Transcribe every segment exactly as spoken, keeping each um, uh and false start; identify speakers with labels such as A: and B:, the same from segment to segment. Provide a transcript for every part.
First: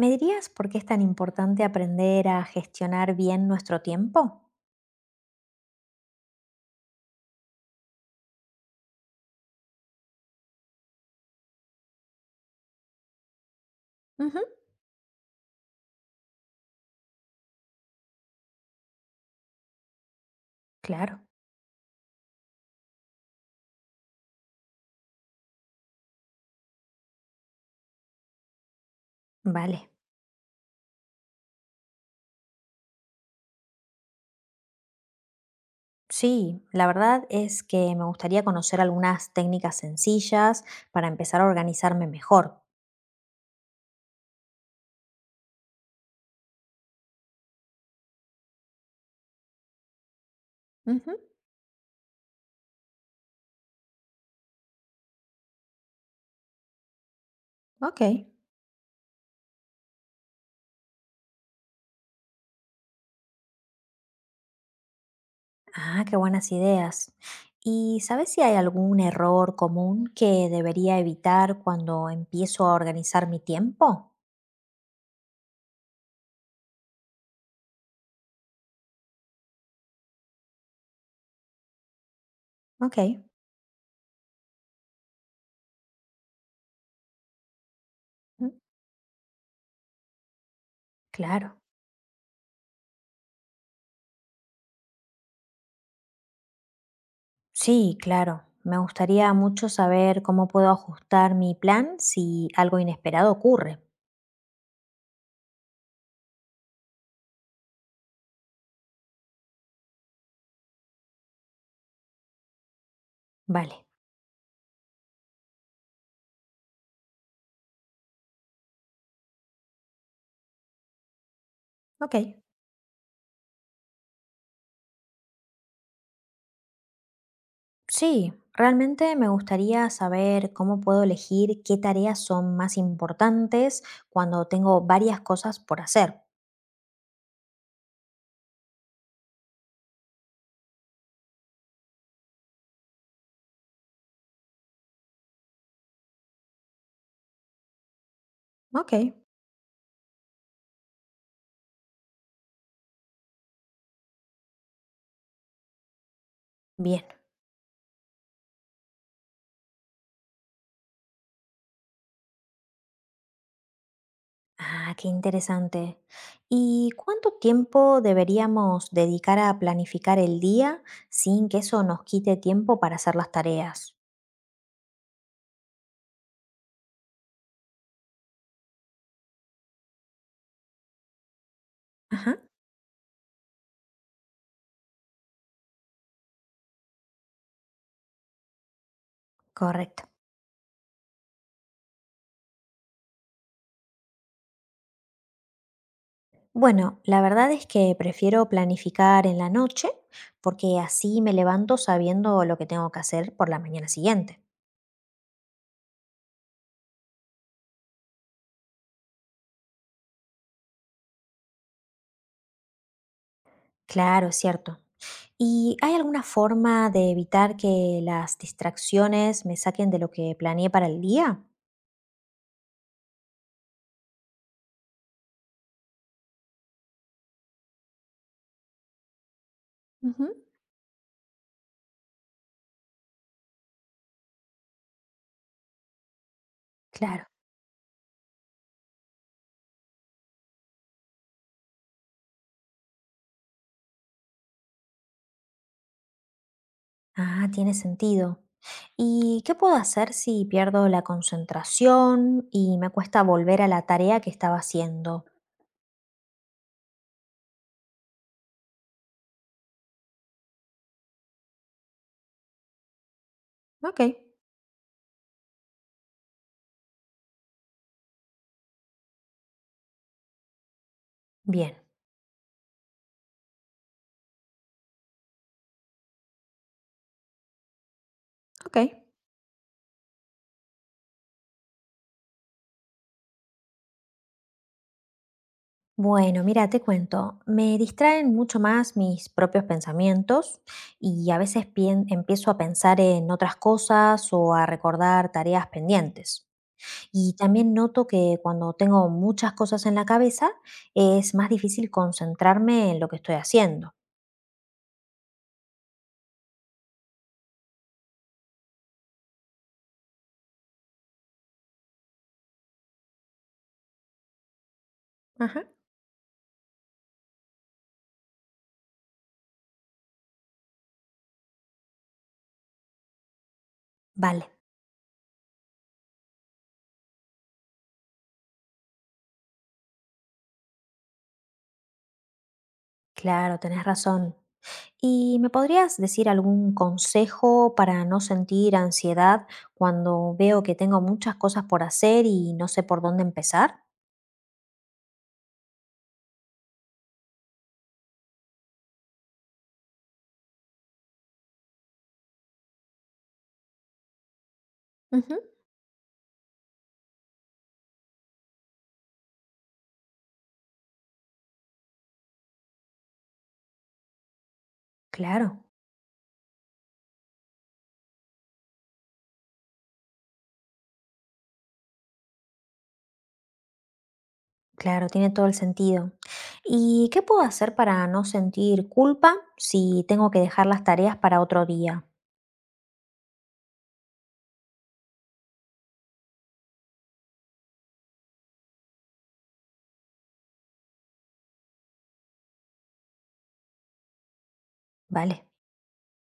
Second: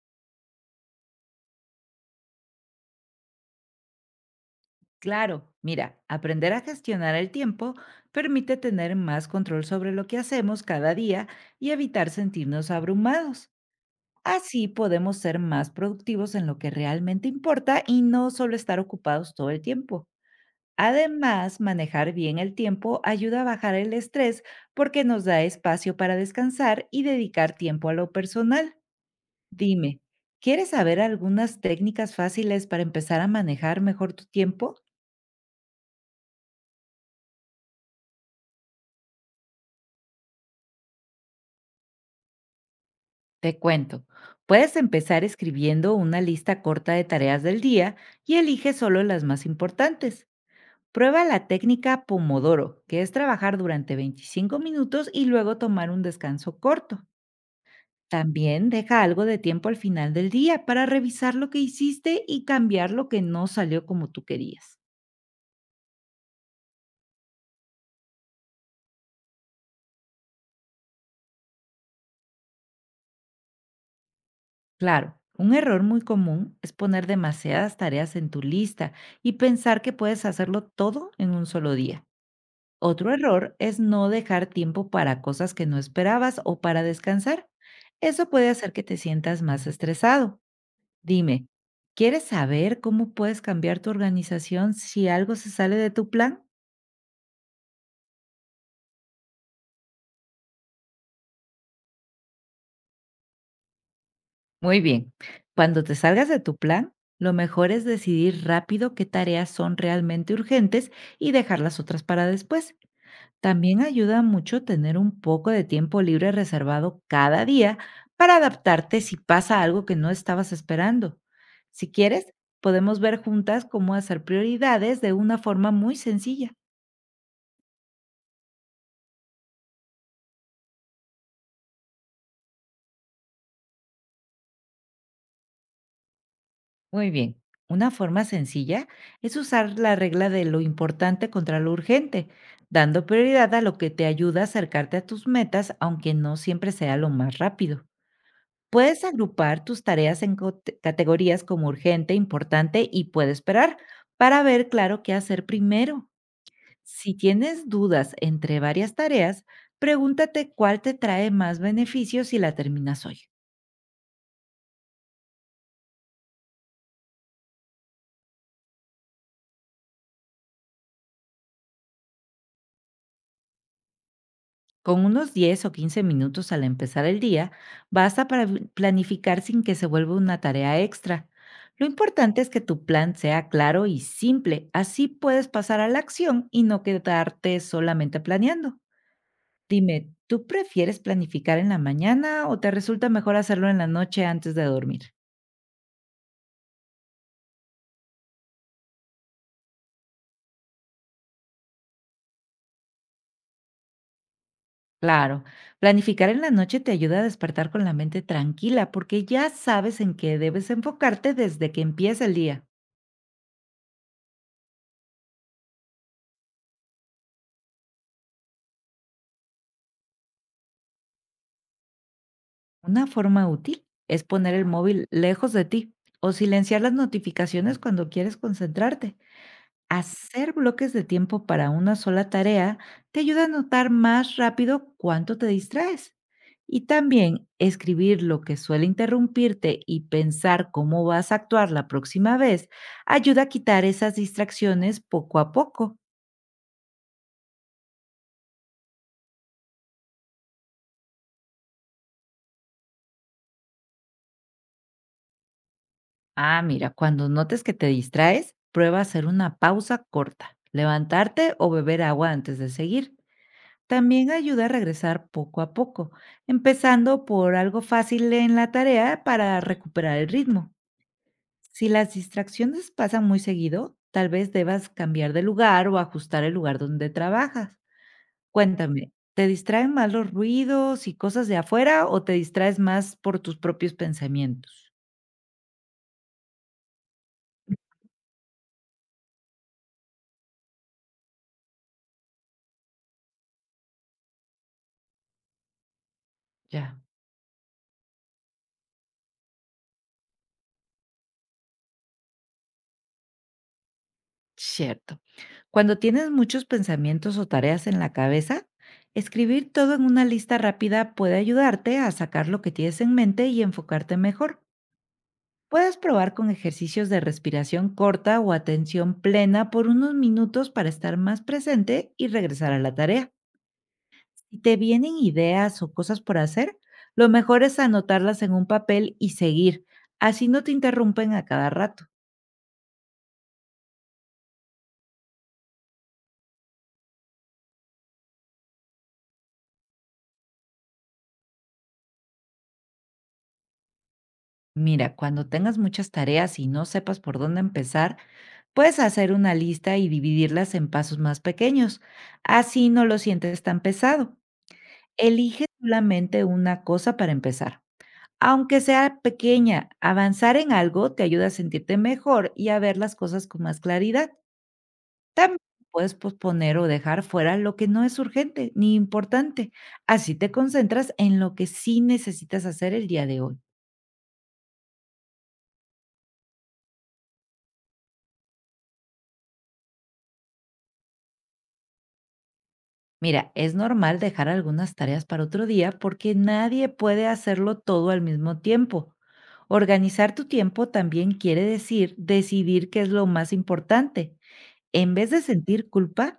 A: ¿Me dirías por qué es tan importante aprender a gestionar bien nuestro tiempo?
B: Claro, mira, aprender a gestionar el tiempo permite tener más control sobre lo que hacemos cada día y evitar sentirnos abrumados.
A: Ujú.
B: Así podemos ser más productivos en lo que realmente importa y no solo estar ocupados todo el tiempo.
A: Claro,
B: Además, manejar bien el tiempo ayuda a bajar el estrés porque nos da espacio para descansar y dedicar tiempo a lo personal.
A: vale.
B: Dime, ¿quieres saber algunas técnicas fáciles para empezar a manejar mejor tu tiempo?
A: Sí, la verdad es que me gustaría conocer algunas técnicas sencillas para empezar a organizarme mejor.
B: Te cuento. Puedes empezar escribiendo una lista corta de tareas del día y elige solo las más importantes.
A: Ujú.
B: Prueba la técnica Pomodoro, que es trabajar durante veinticinco minutos y luego tomar un descanso corto.
A: Ok.
B: También deja algo de tiempo al final del día para revisar lo que hiciste y cambiar lo que no salió como tú querías.
A: Ah, qué buenas ideas. ¿Y sabes si hay algún error común que debería evitar cuando empiezo a organizar mi tiempo?
B: Claro, un error muy común es poner demasiadas tareas en tu lista y pensar que puedes hacerlo todo en un solo día.
A: Ok.
B: Otro error es no dejar tiempo para cosas que no esperabas o para descansar. Eso puede
A: Ujú.
B: hacer que te sientas más estresado. Dime,
A: Claro.
B: ¿quieres saber cómo puedes cambiar tu organización si algo se sale de tu plan?
A: Sí, claro. Me gustaría mucho saber cómo puedo ajustar mi plan si algo inesperado ocurre.
B: Muy bien, cuando te salgas de tu plan, lo mejor es decidir rápido qué tareas son realmente urgentes y dejar las otras para después.
A: Vale,
B: También ayuda mucho tener un poco de tiempo libre reservado cada día para adaptarte si pasa algo que no estabas esperando. Si quieres,
A: ok.
B: podemos ver juntas cómo hacer prioridades de una forma muy sencilla.
A: Sí, realmente me gustaría saber cómo puedo elegir qué tareas son más importantes cuando tengo varias cosas por hacer.
B: Muy bien, una forma sencilla es usar la regla de lo importante contra lo urgente, dando prioridad a lo que te ayuda a acercarte a tus metas, aunque no siempre sea lo más rápido.
A: Ok,
B: Puedes agrupar tus tareas en cote- categorías como urgente, importante y puede esperar para ver claro qué hacer primero.
A: bien.
B: Si tienes dudas entre varias tareas, pregúntate cuál te trae más beneficios si la terminas hoy.
A: Ah, qué interesante. ¿Y cuánto tiempo deberíamos dedicar a planificar el día sin que eso nos quite tiempo para hacer las tareas?
B: Con unos diez o quince minutos al empezar el día, basta para vi- planificar sin que se vuelva una tarea extra. Lo
A: Ajá,
B: importante es que tu plan sea claro y simple, así puedes pasar a la acción y no quedarte solamente planeando.
A: correcto.
B: Dime, ¿tú prefieres planificar en la mañana o te resulta mejor hacerlo en la noche antes de dormir?
A: Bueno, la verdad es que prefiero planificar en la noche porque así me levanto sabiendo lo que tengo que hacer por la mañana siguiente.
B: Claro, planificar en la noche te ayuda a despertar con la mente tranquila porque ya sabes en qué debes enfocarte desde que empieza el día.
A: Claro, es cierto. ¿Y hay alguna forma de evitar que las distracciones me saquen de lo que planeé para el día?
B: Una forma útil es poner el móvil lejos de ti o silenciar las notificaciones cuando quieres concentrarte.
A: Ujú.
B: Hacer bloques de tiempo para una sola tarea te ayuda a notar más rápido cuánto te distraes. Y
A: Claro.
B: también escribir lo que suele interrumpirte y pensar cómo vas a actuar la próxima vez ayuda a quitar esas distracciones poco a poco.
A: Ah, tiene sentido. ¿Y qué puedo hacer si pierdo la concentración y me cuesta volver a la tarea que estaba haciendo?
B: Ah, mira, cuando notes que te distraes, prueba hacer una pausa corta, levantarte o beber agua antes de seguir.
A: Ok.
B: También ayuda a regresar poco a poco, empezando por algo fácil en la tarea para recuperar el ritmo.
A: Bien.
B: Si las distracciones pasan muy seguido, tal vez debas cambiar de lugar o ajustar el lugar donde trabajas.
A: Ok.
B: Cuéntame, ¿te distraen más los ruidos y cosas de afuera o te distraes más por tus propios pensamientos?
A: Bueno, mira, te cuento, me distraen mucho más mis propios pensamientos y a veces pien- empiezo a pensar en otras cosas o a recordar tareas pendientes.
B: Ya.
A: Y también noto que cuando tengo muchas cosas en la cabeza es más difícil concentrarme en lo que estoy haciendo.
B: Cierto. Cuando tienes muchos pensamientos o tareas en la cabeza, escribir todo en una lista rápida puede ayudarte a sacar lo que tienes en mente y enfocarte mejor.
A: Ajá.
B: Puedes probar con ejercicios de respiración corta o atención plena por unos minutos para estar más presente y regresar a la tarea.
A: Vale,
B: Si te vienen ideas o cosas por hacer, lo mejor es anotarlas en un papel y seguir. Así no te interrumpen a cada rato.
A: claro, tenés razón. ¿Y me podrías decir algún consejo para no sentir ansiedad cuando veo que tengo muchas cosas por hacer y no sé por dónde empezar?
B: Mira, cuando tengas muchas tareas y no sepas por dónde empezar, puedes hacer una lista y dividirlas en pasos más pequeños. Así no lo sientes tan pesado.
A: Ujú.
B: Elige solamente una cosa para empezar. Aunque sea pequeña, avanzar en algo te ayuda a sentirte mejor y a ver las cosas con más claridad. También
A: Claro,
B: puedes posponer o dejar fuera lo que no es urgente ni importante. Así te concentras en lo que sí necesitas hacer el día de hoy.
A: claro, tiene todo el sentido. ¿Y qué puedo hacer para no sentir culpa si tengo que dejar las tareas para otro día?
B: Mira, es normal dejar algunas tareas para otro día porque nadie puede hacerlo todo al mismo tiempo. Organizar tu tiempo también quiere decir decidir qué es lo más importante. En vez de
A: Vale.
B: sentir culpa,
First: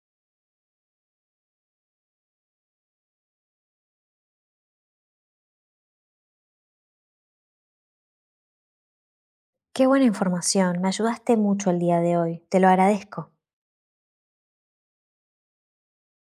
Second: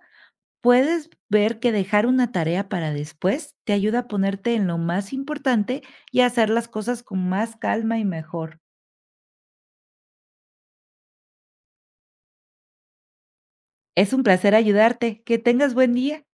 B: puedes ver que dejar una tarea para después te ayuda a ponerte en lo más importante y a hacer las cosas con más calma y mejor.
A: Qué buena información, me ayudaste mucho el día de hoy, te lo agradezco.
B: Es un placer ayudarte. Que tengas buen día.